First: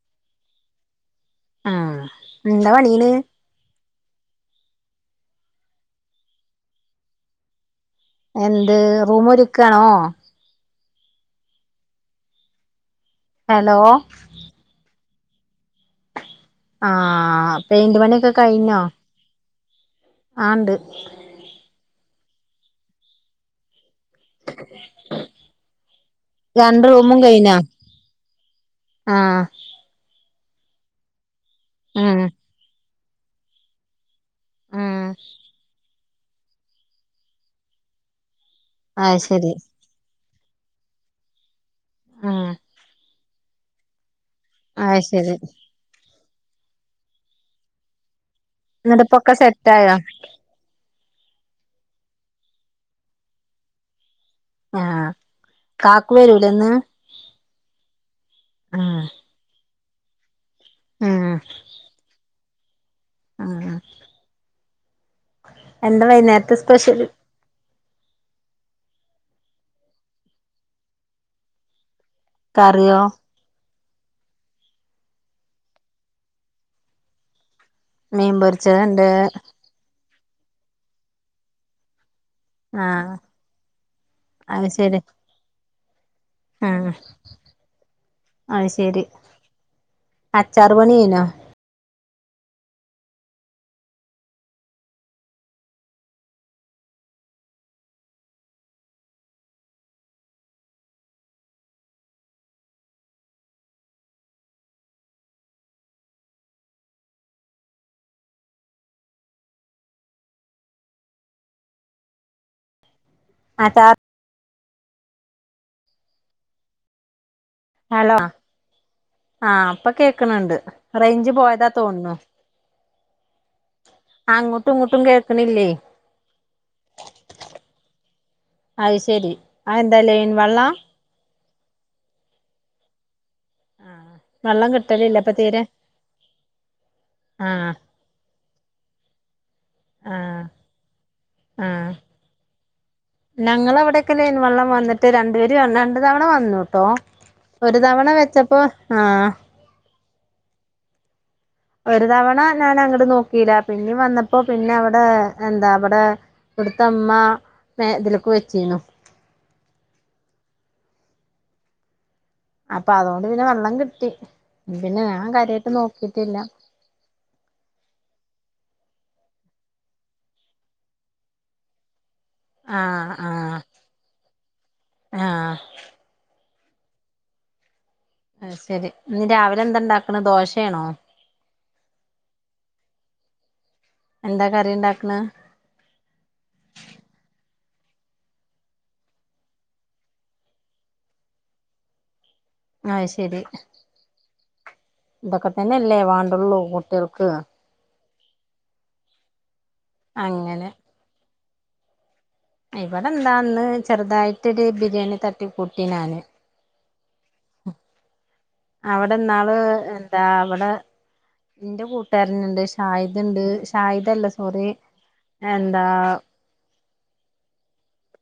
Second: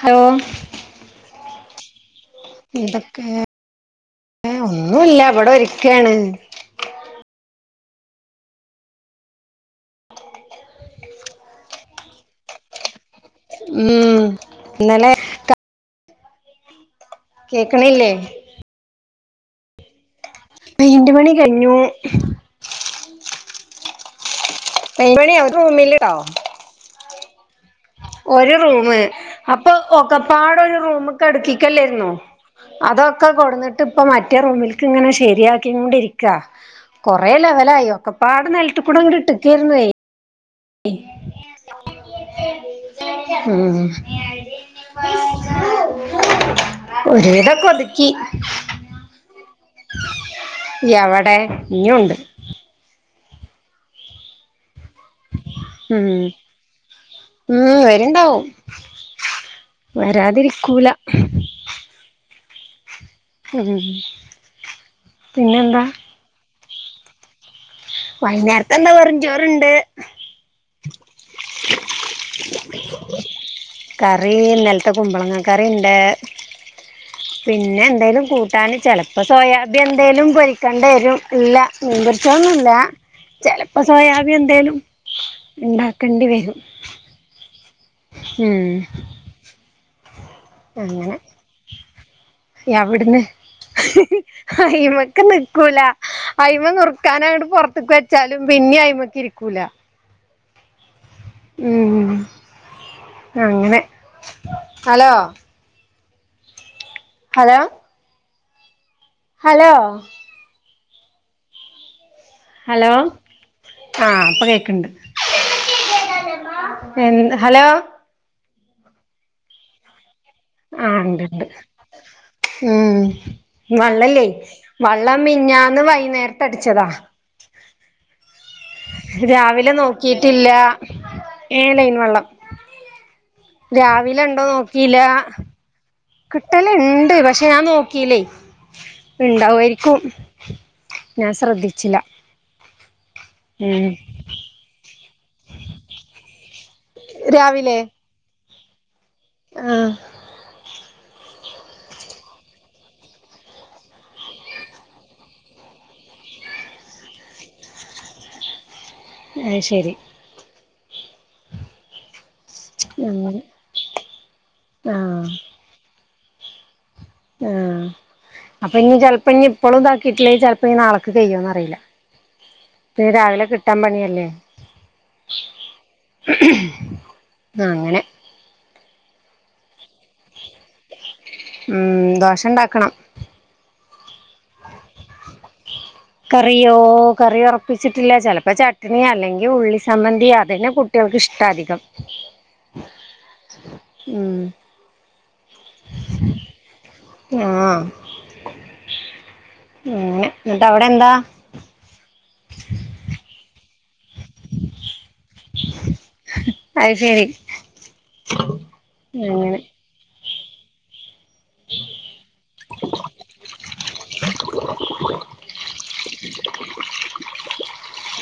Hello ആഹ് എന്താ പണീണ് എന്തൊക്കെ ഒന്നുല്ല ഇവടെ ഒര്ക്കാണ് എന്ത് റൂമ് ഒരുക്കാണോ ഹലോ ഉം ഇന്നലെ ആഹ് പെയിന്റ് കേക്കണില്ലേ പണിയൊക്കെ കഴിഞ്ഞോ ആഹ് ഇണ്ട് പെയിന്റ് പണി കഴിഞ്ഞു അ പെയിന്റ് പണി ഒര് റൂമില്ട്ടോ രണ്ട് റൂമും കഴിഞ്ഞാ ഒരു റൂമ് അ ഇപ്പൊ ഒക്കെപ്പാടെ ഒരു റൂമ്ക്കെ അട്ക്കിക്കല്ലേര്ന്നോ ഉം അതൊക്കെ കൊട്ന്നിട്ട്പ്പം മ മറ്റേ റൂമിൽക്ക് ഉം ഇങ്ങനെ ശരിയാക്കി കൊണ്ടിരിക്ക കൊറേ ലെവലായി ഒക്കെപ്പാട് നെൽ ത്ത് കൂടെ അത് ഇങ്ങട്ട് ശരി ഇട്ടക്കേര്ന്നേ ഉം ഉം അയ്ശരി ഒരുവിതൊക്കെ ഒതുക്കി ഇന്ന്ട്ട്പ്പൊക്കെ സെറ്റായോ എവടെ ഇഞ്ഞുണ്ട് ആഹ് ഉം കാക്കു വരൂലേ ഇന്ന് ഉം വര്ണ്ടാവും ആഹ് വരാതിരിക്കൂല ഉം ആഹ് ഉം പിന്നെന്താ എന്താ വൈന്നേരത്തെ സ്പെഷ്യല് വൈന്നേരത്തെന്താ വെറും ചോറുണ്ട് കറിയോ കറി ഇന്നലത്തെ കുമ്പളങ്ങ കറിണ്ട് പിന്നെ ന്തേലും മീൻ കൂട്ടാന് പൊരിച്ചത്ണ്ട് ചെലപ്പ സോയാബി എന്തേലും പൊരിക്കേണ്ടി വരും ഇല്ല മീൻപൊരിച്ചൊന്നുല്ല ആഹ് ചെലപ്പൊ സോയാബീ അത് എന്തേലും ഇണ്ടാക്കെണ്ടി വരും ആഹ് ഉം അയ്ശരി അച്ചാറ് പണി കഴിഞ്ഞോ എവ്ട്ന്ന് അയ്മക്ക് നിക്കൂല അയിമ നുറുക്കാനങ്ങട് പൊറത്ത്ക്ക് വെച്ചാലും പിന്നെ അയിമ്മക്ക് ഇരിക്കൂല ഉം അങ്ങനെ ഹലോ ഹലോ ഹലോ ഹലോ ആ താത് ആഹ് ഇപ്പ കേക്ക്ണ്ട് എന്ത ഹലോ ഹലോ ആഹ് പ്പ കേക്ക്ണ് ണ്ട്, ആഹ് ഇണ്ട് റൈഞ്ച് ഇണ്ട് പോയതാ തോ ഉം വള്ളല്ലേയ് അങ്ങോട്ടും ഇങ്ങോട്ടും വള്ളം കേൾക്കണില്ലേ മിഞ്ഞാന്ന് വൈന്നേരത്തടിച്ചതാ അത് ശെരി രാവിലെ അത് എന്താ ലൈൻ നോക്കിയിട്ടില്ല വെള്ളാ ഏഹ് ലൈൻ വള്ളം രാവിലെണ്ടോ വെള്ളം നോക്കില്ലാ കിട്ടലില്ല ഇപ്പൊ തീരെ കിട്ടലിണ്ട് പക്ഷെ ഞാൻ ആഹ് നോക്കീല്ലേയ് ഇണ്ടാവായിരി ക്കും. ആഹ് ഞാൻ ആഹ് ശ്രദ്ധിച്ചില ഉം ക്ക് ലൈൻ വെള്ളം വന്നിട്ട് രണ്ടുപേര് രണ്ടു തവണ വന്നുട്ടോ രാവിലെ ഒരു തവണ വെച്ചപ്പോ ആഹ് ആഹ് ഒരു തവണ ഞാനങ്ങട് നോക്കിയില്ല, പിന്നിം വന്നപ്പോ പിന്നെവിടെ എന്താ ബടെ വിട്ത്തമ്മ മേതില്ക്ക് വെച്ചീനു അയ്ശെരി അപ്പതോണ്ട് അങ്ങനെ പിന്നെ വെള്ളം കിട്ടി. പിന്നെ ആഹ് ഞാൻ കാര്യായിട്ട് നോക്കിട്ടില്ല ആഹ് അപ്പഞ്ഞി ചെൽപ്പഞ്ഞിപ്പളും താക്കിയിട്ടില്ലേ ചെൽപ്പഞ്ഞി നാളക്ക് പെയ്യോന്നറീല പിന്നെ ആഹ് രാവിലെ ആഹ് കിട്ടാൻ പണിയല്ലേ ആഹ് അങ്ങനെ അഹ് ശരി, ന്നി രാവിലെന്താണ്ടാക്ക്ണത് ദോശേണോ ഉം ദോശണ്ടാക്കണം എന്താ കറിയിണ്ടാക്ക്ണ് കറിയോ കറി ഒറപ്പിച്ചിട്ടില്ല, ചെലപ്പ ചട്ട്ണി അല്ലെങ്കി ഉള്ളി ചമ്മന്തി അതിന് കു ട്ട്യൾക്കിഷ്ട അധികം ആയ് ശരി ഉം തൊക്കെ തന്ന്യല്ലേ വാണ്ടൊള്ളൂ കുട്ട്യൾക്ക് ആഹ് ഉം അങ്ങനെ ന്നട്ടവിടെന്താ ഇവിടെന്താന്ന് ചെറുതായിട്ടൊരു ബിരിയാണി തട്ടി കൂട്ടി ഞാന് അയ് ശെരി അവടന്നാള് എന്താ വടെ ന്റെ കൂട്ടുകാരന്ണ്ട് ഷാഹിദ്ണ്ട് ഷാഹിദല്ല സോറി എന്താ..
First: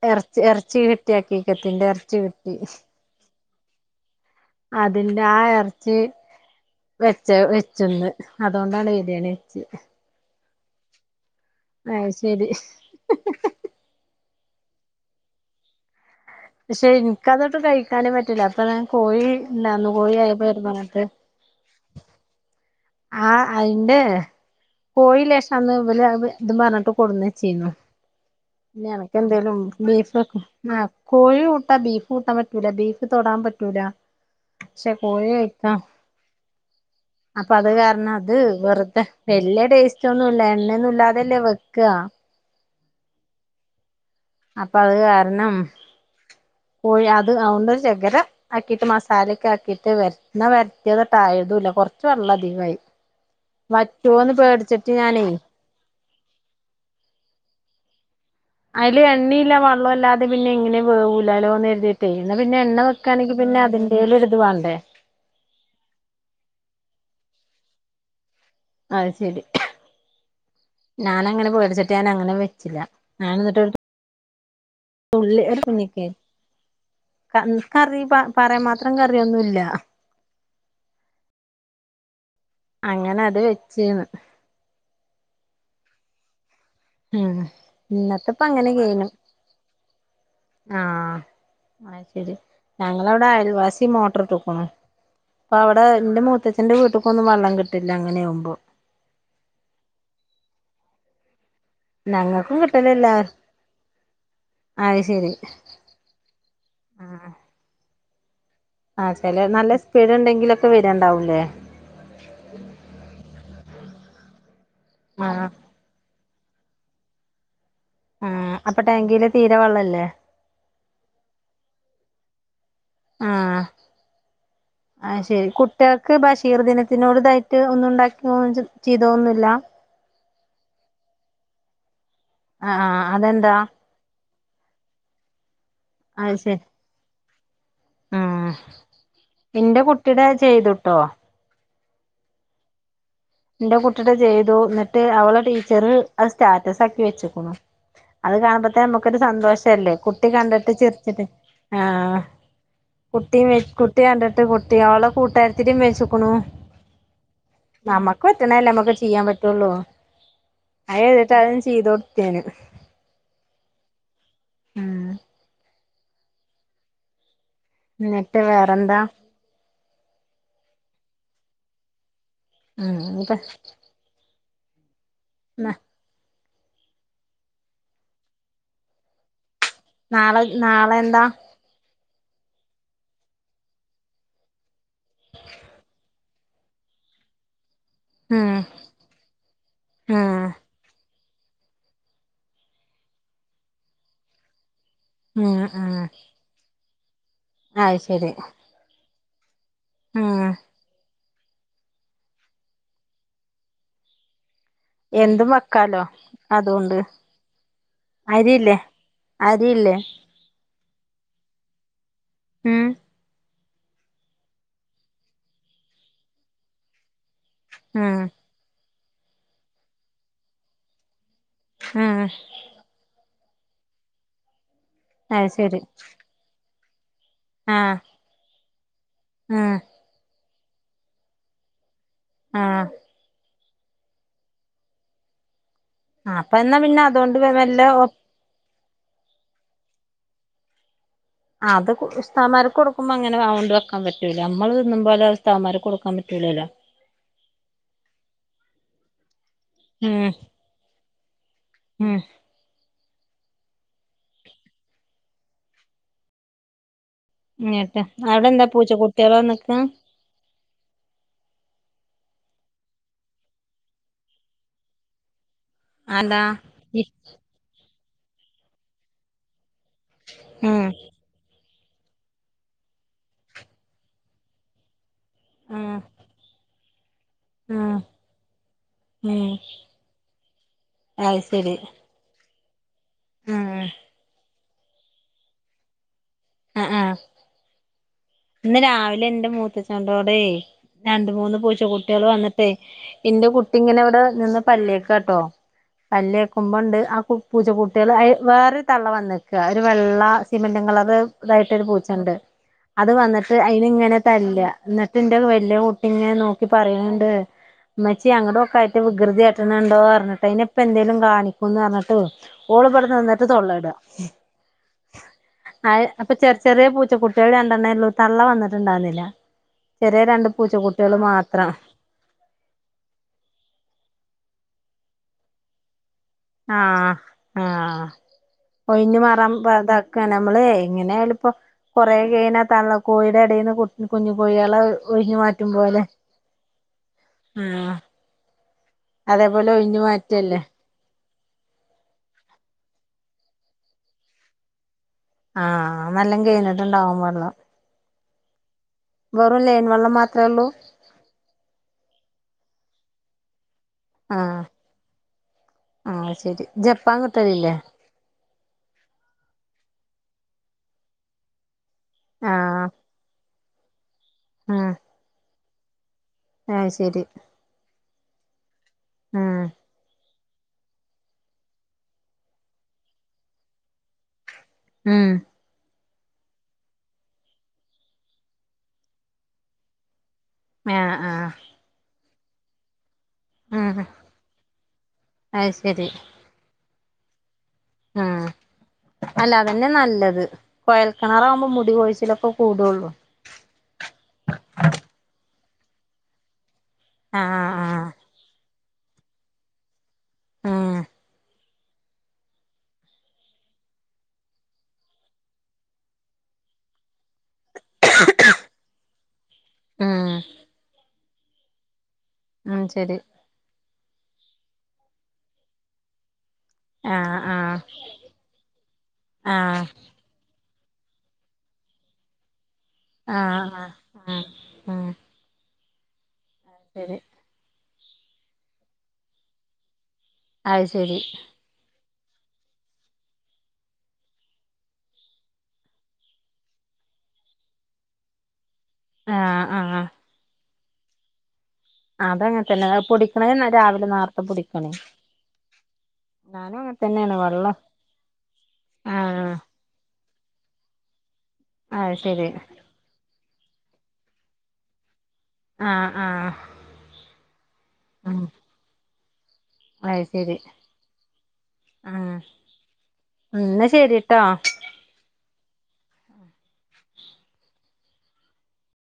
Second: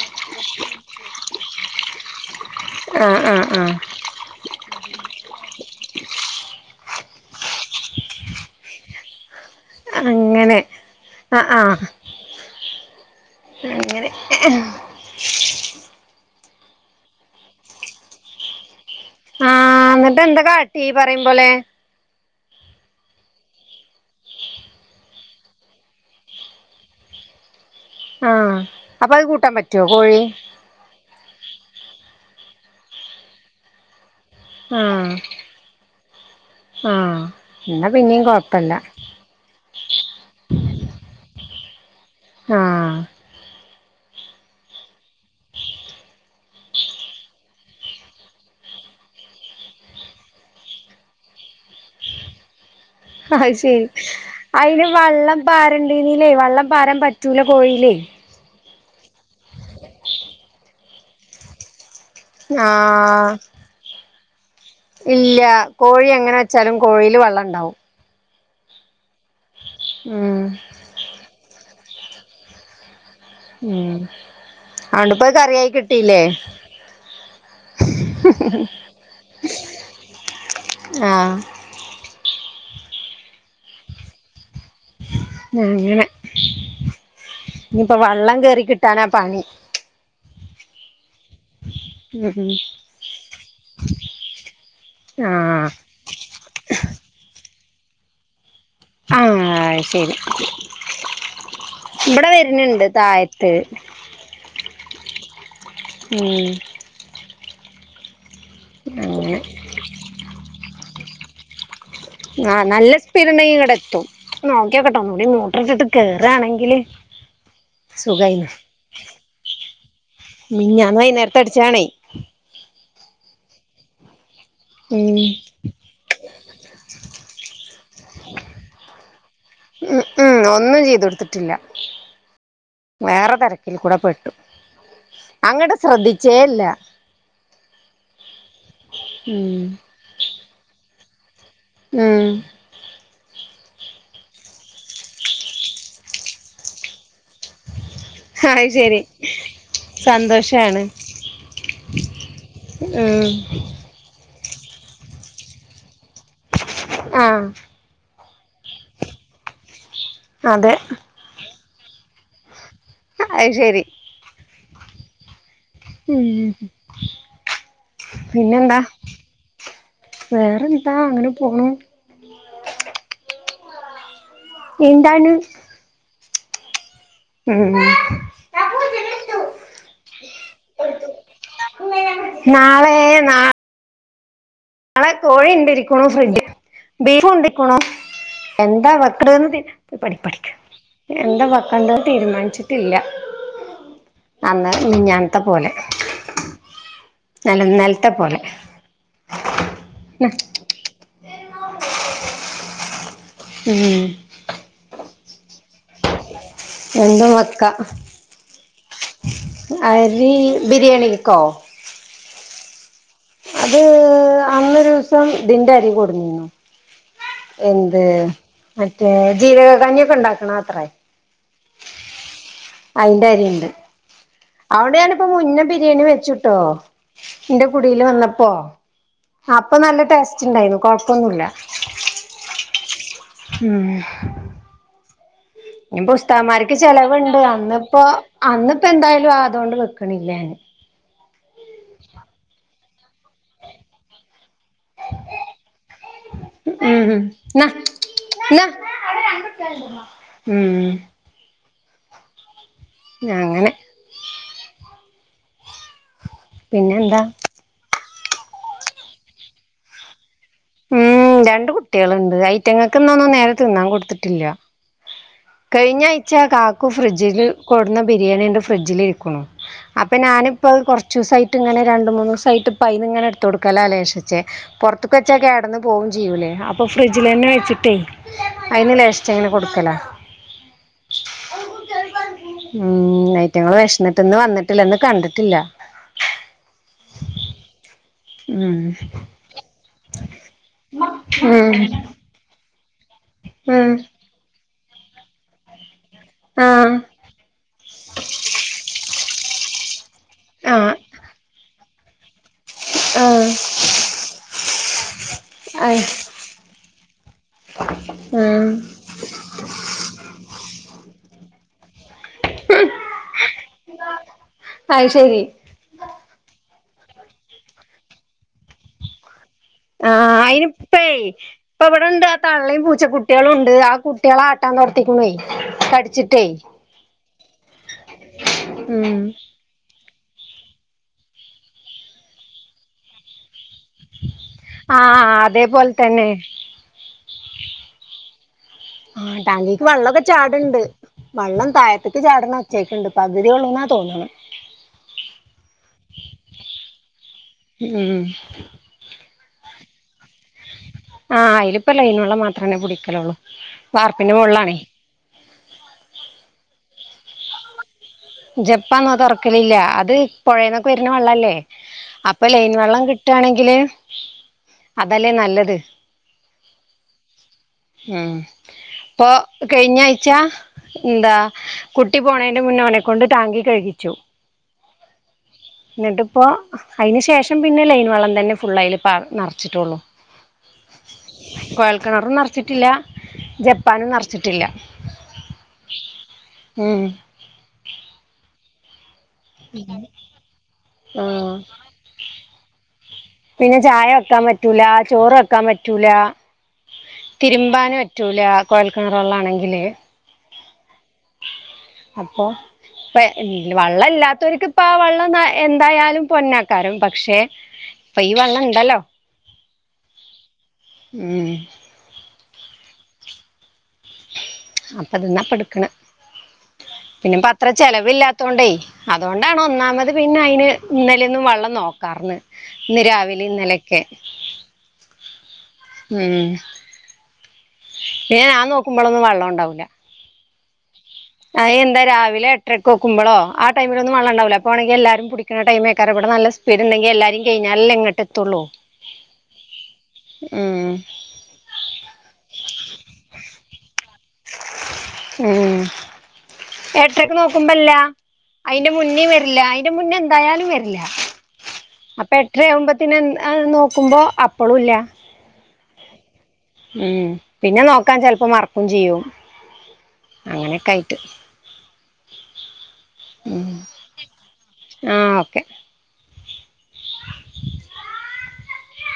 എർച് എർച്ചി കിട്ടി അകീക്കത്തിന്റെ എർച്ചി കിട്ടി. ആഹ് ആഹ് ആഹ് അതിന്റെ ആ എർച്ചി വെച്ച വെച്ച്ന്ന്, അതോണ്ടാണ് ബിരിയാണി വെച്ച്. അങ്ങനെ അ ആഹ്. അയ് ശെരി അങ്ങനെ. പക്ഷെ ഇൻക്കതൊട്ട് കഴിക്കാനും പറ്റൂല. അപ്പൊഞാൻ കോയിണ്ടാര്ന്നു കോഴി ആയപ്പേര്ന്നു അങ്ങട്ട് മ്പോലെ ആ അയിന്റെ കോയില്ലേഷം അന്ന് ഇവല് ഇതും പർഞ്ഞിട്ട് കൊട്ന്നെചീനു. ആഹ് ഇഞ്ഞി അപ്പൊ അനക് അത് കൂട്ടാൻ എന്തെലും പറ്റുവോ കോഴി ബീഫ് ആ കോയി കൂട്ടാ ബീഫ് കൂട്ടാ പറ്റൂല ബീഫ് തൊടാ പറ്റൂല പക്ഷേ ആഹ് കോയി കയ്ക്കാ ആഹ്. അപ്പത് എന്നാ കാരണം പിന്നേം അത് കൊഴപ്പല്ല വെറ്‌തെ വെല്ല്യ ടേസ്റ്റ് ഒന്നുംല്ല എണ്ണൊന്നും ഇല്ലാതല്ലേ വെക്കാ. ആഹ്. അപ്പൊ അഹ് കാരണം കോയി അത് ഉണ്ട് ഷെകലം ആക്കിട്ട് മസാലൊക്കെ ആക്കിട്ട് എണ്ണ വേര്ട്ട്യാതട്ട് ആയതുല്ല കൊറച്ച് വെള്ളം അധികായി. അഹ് ശെരി ഐന് ഞാനേ വെള്ളം പാര ഇതിലെ വള്ളം പാരാൻ പറ്റൂല കോയിലേ. അയില് എണ്ണയില്ല വെള്ളൂല്ലാതെ പിന്നെ എങ്ങനെ വേവൂലാ ലോന്ന് കര്തിട്ട് ഇന്ന് പിന്നെ എണ്ണ ആഹ് വെക്കാണെങ്കി പിന്നെ അതിന്റേലും ഒര്ത് വാണ്ടേ ഇല്ല കോഴി എങ്ങനെ വെച്ചാലും കോഴില് വെള്ളം ഇണ്ടാവും അഹ് ശെരി ഉം ഞാനങ്ങനെ പേട്ച്ചിട്ട് ഞാൻ അങ്ങനെ വെച്ചില്ല. ഞാൻ എന്നിട്ട് ഒരു ഉം. അതോണ്ടിപ്പ അത് തുള്ളി ഒരു കറിയായി കുഞ്ഞി കൈ കിട്ടീല്ലേ കറി പ പറയാ മാത്രം കറിന്നുംല്ല. ആഹ്. അങ്ങനെ അത് വെച്ച്ന്ന് അങ്ങനെ ഉം ഇനിപ്പോ വള്ളം ഇന്നത്തെപ്പ കേറി അങ്ങനെ കിട്ടാനാ കയ്ഞ്ഞു പണി. ആഹ് അഹ് ഉം ശരി ഉം ഞങ്ങളവടെ അയൽവാസി മോട്ടർട്ട്ക്ണു. അപ്പൊ ആഹ് അവടെ ന്റെ മൂത്തച്ഛന്റെ വീട്ട്ക്കൊന്നും വെള്ളം കിട്ടില്ല അങ്ങനാവുമ്പോ. ആഹ് ശെരി ഇവടെ ഞങ്ങൾക്കും വെര്ണ് ഉണ്ട് തായത്ത്. അഹ് ശരി. ഉം. ആഹ്. ആ അങ്ങനെ ചെലെന്ന് നല്ല സ്പീഡ് ണ്ടെങ്കിലെക്കെ വെരെ ണ്ടാവൂലെ ആ നല്ല സ്പീഡ്ണ്ടെങ്കി ഇങ്ങടെ എത്തും നോക്കിയ കേട്ടോന്നൂടി ആഹ് മോട്ട്റിട്ട്ട്ട് കേറാണെങ്കില് സുഖയിനു. ആഹ് അപ്പൊ ടാങ്കില് തീരെ വെള്ളല്ലേ മിനിഞ്ഞാന്ന് വൈന്നേര്ത്ത അടിച്ചാണേ. ആഹ് ഉം അഹ് ശെരി കു കുട്ട്യേൾക്ക് ബഷീർ ദിനത്തിനോട് ഇതായിട്ട് ഒന്നും ണ്ടാക്കിയന്നും ചെയ്തൊന്നുല്ല മ് ഉം ഒന്നും ചെയ്ത് തോട്ത്തിട്ടില്ല ആഹ് ആഹ് വേറെ അതെന്താ തെരക്കിൽ കൂടെ പെട്ടു. അങ്ങട്ട് അത് ശ്രദ്ധിച്ചേല്ല. ശരി ആഹ് ഉം ഇന്റെ കുട്ടീടെ ചെയ്തുട്ടോ. ഉം. ന്റെ കുട്ടീടെ ചെയ്തു ന്ന്ട്ട് അവളെ ടീച്ചറ് അഹ് സ്റ്റാറ്റസ് ആക്കി വെച്ച്ക്ക്ണു. അഹ് അത് കാണുമ്പത്തേ ശരി അമ്മക്കൊര് സന്തോഷല്ലേ കുട്ടി കണ്ടിട്ട് സന്തോഷാണ് ചിരിച്ചിട്ട് ആ ഉം.. കുട്ടി കണ്ടിട്ട് കുട്ടി ഓളെ കൂട്ടാരത്തിക്കും വെശക്കുണു ആഹ് നമ്മക്ക് പറ്റണല്ലേ നമ്മുക്ക് ചെയ്യാൻ പറ്റുള്ളൂ അതെ [unintelligible] അതും ചെയ്ത കൊടുത്തേന് അയ് ശെരി ഉം ഉം എന്നിട്ട് പിന്നെന്താ വേറെന്താ വേറെന്താ അങ്ങനെ പോണു ആഹ് എന്താ എന്താണ് ഉം നാളെ നാളെ എന്താ നാളെ നാ നാളെ കോഴിണ്ട് ഇരിക്കുണൂ ഫ്രിഡ്ജിൽ ബീഫുണ്ടിക്കുണൂ ഉം എന്താ വെക്കണേന്ന് തിര് ഉം എന്താ വെക്കണ്ടേന്ന് തീര്മാനിച്ചിട്ടില്ല അന്ന് മഞ്ഞാന്നത്തെ ഉം പോലെ ഉം അല്ല അത് ഇന്നലത്തെ ശരി പോലെ ഉം ഉം എന്തും വെക്കാലോ അതൊണ്ട് എന്തും വെക്കാം അരില്ലേ അരില്ലേ ബിരിയെണിക്കോ ഉം അത് അന്നൊരു ദിവസം ഇദിന്റരി കൊട്ന്നീനു എന്ത് ഉം മറ്റേ ജീരക കഞ്ഞിയൊക്കെ ഇണ്ടാക്ക്ണാ അത്രേ ഉം അയിന്റെ അരിണ്ട് അഹോണ്ട് ഞാൻ ഇപ്പൊ അത് മുന്നെ ശരി ബിരിയാണി വെച്ചൂട്ടോ ഇന്റെ ആഹ് കുടീല് വന്നപ്പോ ഉം അപ്പൊ നല്ല ടേസ്റ്റ് ണ്ടായ്നു കൊഴ്‌പ്പൊന്നുല്ല ആഹ് ഉം ഇനിപ്പൊ അപ്പൊ ഉസ്താമാര്ക്ക് എന്നാ പിന്നെ അതുകൊണ്ട് ചെലവ്ണ്ട് വല്ല അന്ന്പ്പോ അന്ന്പ്പ എന്തായാലും ആഹ് അതോണ്ട് വെക്ക്ണില്ലഞാന് അത് കു ഉസ്താമാര്ക്ക് കൊടുക്കുമ്പോ എങ്ങനെ അഹോണ്ട് വെക്കാൻ പറ്റൂല നമ്മള് തിന്നും പോലെ ഉസ്താദ്മാര്ക്ക് കൊട്ക്കാൻ പറ്റൂലല്ലോ ഉം ഉം ഉം ആഹ് അങ്ങനെ പിന്നെന്താ എന്നിട്ട് അവിടെ എന്താ പൂച്ച കുട്ട്യാള് വന്നെക്കാ ഉം രണ്ട് കുട്ട്യാള്ണ്ട് ഐറ്റങ്ങൾക്ക്ന്നൊന്നും നേരെ തിന്നാൻ കൊട്ത്തിട്ടില്ല കഴിഞ്ഞ ആഴ്ച അതാ കാക്കു ഫ്രിഡ്ജില് കൊട്ന്ന ബിരിയാണിണ്ട് ഫ്രിഡ്ജിലിരിക്കുണു അപ്പൊ ഞാനിപ്പൊ അഹ് ഉം കൊറ്ച്ചുസായിട്ട് ഇങ്ങെനെ രണ്ടു മൂന്നൂസായിട്ട് ഇപ്പ അയിനിങ്ങനെ ഇട്ത്തൊട്ക്കല്ലാ ലേസീച്ചെ പോർത്ത്ക്ക് വെച്ചാ ക്കെടന്ന് ഉം പോവും ചെയ്യൂലെ അപ്പോ ഫ്രിഡ്ജിലന്നെ ഉം വെച്ചിട്ടേയ് അയ്ന് ലേശീശങ്ങനെ കൊട്ക്കലാ അയ്‌സെരി ഉം ഐറ്റങ്ങള് വേശ്ന്നിട്ട് ഇന്ന് വന്നിട്ടില്ല ഇന്ന് കണ്ടിട്ടില്ല ആഹ് ആഹ് ഉം ഇന്ന് രാവിലെ ഇന്റെ മൂത്തച്ചന്റോടെയ് രണ്ടു മൂന്ന് ഉം പൂച്ച കുട്ട്യാൾ വന്നിട്ടേയ് ഇന്റെ കുട്ടി ഉം ഇങ്ങനെ വ്ടെ നിന്ന് പല്ലേക്കാട്ടോ പല്ലെക്കുമ്പണ്ട് ആഹ് പൂ പൂച്ച കുട്ട്യാൾ വേറൊരു തള്ള വന്നക്ക ഒരു വെള്ള സ് സിമന്റും ആഹ് കളറ് തായിട്ടൊരു പൂച്ചണ്ട് അത് ആഹ് വന്നിട്ട് അയിനെ ഇങ്ങനെ തല്ല്ക എന്നിട്ട് എന്റെ വല്യ ആഹ് കുട്ടി നോക്കി പറയണിണ്ട്- ഇമ്മച്ചി അങ്ങട്ട് ആഹ് നോക്ക് അയിന്റ വികൃതി കാട്ട്ണ കണ്ടോ പറഞ്ഞിട്ട് അയ്നെ ഇപ്പ എന്തേലും കാണിക്കുംന്ന് പറഞ്ഞിട്ട്- ഓള് ഇവിടുന്ന് വന്നിട്ട് തൊള്ളയിടുക അയ് ശരി അത് അപ്പം ചെർ ചെറിയ പൂച്ച കുട്ടികള് ള് രണ്ടെണ്ണേ ഒള്ളു തള്ള വന്നിട്ടുണ്ടാവുന്നില്ല ചെറിയ രണ്ട് പൂച്ചക്കുട്ടികള് മാത്രാ ഇവിടെ ഒണ്ട് ആ തള്ളേം പൂച്ച കുട്ടി കളും ഉണ്ട് ആ കുട്ടികളെ ആട്ടാൻ നടത്തിക്കുണുവേ കടിച്ചിട്ട് ആഹാ ആഹാ ഒയിഞ്ഞ് ഉം മാറാൻ പറ ക്കാ നമ്മള് എങ്ങനെ ആയാലും ഇപ്പം കൊറെ കയ്ഞ്ഞാ തള്ള കോഴിടെ എടെന്ന് കു- കുഞ്ഞു കോഴികളെ ആഹ് ഒഴിഞ്ഞ് അതേപോലെ മാറ്റുമ്പോലെ തന്നെ ഉം ടാങ്കിക്ക് വളെളാക്കെ ചാട്ണ്ട് വള്ളം തായ്ത്ത്ക്ക് ചാട്ണ ഒച്ചകേക്കണ്ട് പകുതി ഒള്ളൂന്നാ തോന്ന്ണ ആഹ് നല്ലൊം കയ്ഞ്ഞിട്ടുണ്ടാവും വള്ളം ഉം വെറും ലൈൻ വള്ളം മാത്രേ ഉള്ളൂ ആഹഹ് അയിലിപ്പം ലൈൻ വള്ളം മാത്രേ കുടിക്കലൊള്ളൂ വാർപ്പിന്റെ മോളിലാണേ ആയ് ശരി ജപ്പാൻ കിട്ടലില്ലേ ജപ്പാൻ ഞങ്ങൾ തൊറക്കലില്ല അത് പുഴേന്നൊക്കെ വര്ണ വെള്ളല്ലേ അപ്പം ലൈൻ ആഹ് വെള്ളം കിട്ടാണെങ്കില് ആഹ് അതല്ലേ നല്ലത് ആയ് ശരി ഉം ഇപ്പൊ ആഹ് കയ്ഞ്ഞ ആഴ്ച- എന്താ കുട്ടി പോണേന്റെ മുന്നേ ഒനെക്കൊണ്ട് ടാങ്കി കഴുകിച്ചു ഉം ഇന്നിട്ട് ഇപ്പം അയിന് ശേഷം പിന്നെ ലൈൻ വള്ളം തന്നെ ഫുള്ള് അയില് പാർ നറച്ചിട്ടുള്ളൂ ആഹ് ആഹ് കൊഴൽക്കെണറും നറച്ചിട്ടില്ല ഉം ജപ്പാനും നറച്ചിട്ടില്ല അത് ശരി ഉം ആഹ് അല്ല അത് തന്നെ നല്ലത് കൊയൽ ആഹ് ക്കെണറാവുമ്പം മുടി കൊഴിച്ചിലൊക്കെ കൂടൊള്ളൂ പിന്നെ ചായ വെക്കാൻ പറ്റൂല ചോറ് വെക്കാൻ പറ്റൂല ആഹ് തിരുമ്പാന് ആഹ് പ- ആഹ് പറ്റൂല കൊയൽക്കെണറ് വെള്ളാണെങ്കില് ഉം അപ്പൊ ഇപ്പ വള്ളം ഇല്ലാത്തോൽക്ക് ഇപ്പാ വള്ളം എന്തായാലും പൊന്നാക്കാരും പക്ഷെ- ഇപ്പ ഈ വള്ളം ഇണ്ടല്ലോ ഉം ഉം ഉം ശരി അപ്പം ഇതിന്നാ ഇപ്പൊ എടക്ക്ണെ പിന്നെ ആഹ് അത്ര ആഹ് ചെലവില്ലാത്തോണ്ടേ അതോണ്ടാണ് ആഹ് ഒന്നാമത്- പിന്നെ അയിന് ഇന്നലൊന്നും വെള്ളം നോക്കാർന്ന് ഇന്ന് രാവിലെ ആഹ് ആഹ് ഇന്നലെയൊക്കെ ഉം ഉം ഉം ശരി പിന്നെ ഞാൻ നോക്കുമ്പളൊന്നും വെള്ളം ഉണ്ടാവൂല അയ് ശരി അത് എന്താ രാവിലെ എട്ടരക്ക് നോക്കുമ്പളൊ ആ ടൈമിലൊന്നും വെള്ളം ഉണ്ടാവൂല അപ്പം ആണെങ്കി എല്ലാരും പുടിക്ക്ണ ടൈമേക്കാരം ഇവടെ നല്ല സ്- സ്പീഡ് ഇണ്ടെങ്കി എല്ലാരിം കയ്ഞ്ഞാലല്ലെ ഇങ്ങട്ട് എത്തൊള്ളൂ ആഹ് ആഹ് ഉം അതങ്ങൻതന്നെ പൊടിക്ക്ണെ രാവിലെ നാർത്തെ പെടിക്കണേ ഏട്ടരക്ക് നോക്കുമ്പല്ല അയ്ന്റെ മുന്നിം ആഹ് വര്ല്ല അയ്ന്റെ മുന്നേ എന്തായാലും വര്ല്ല അത് അപ്പൊ ശരി എട്ടരയാവുമ്പോത്തിനെ നോക്കുമ്പോ അപ്പളും ഇല്ല ആഹ് ആഹ് ഉം പിന്നെ നോക്കാൻ ചെല്പ്പം മറക്കും ചെയ്യും അയ് ശരി അങ്ങനെയൊക്കെ ആയിട്ട് ആഹ് എന്നാ ശരി ട്ടോ ആഹ് ഓക്കെ [unintelligible]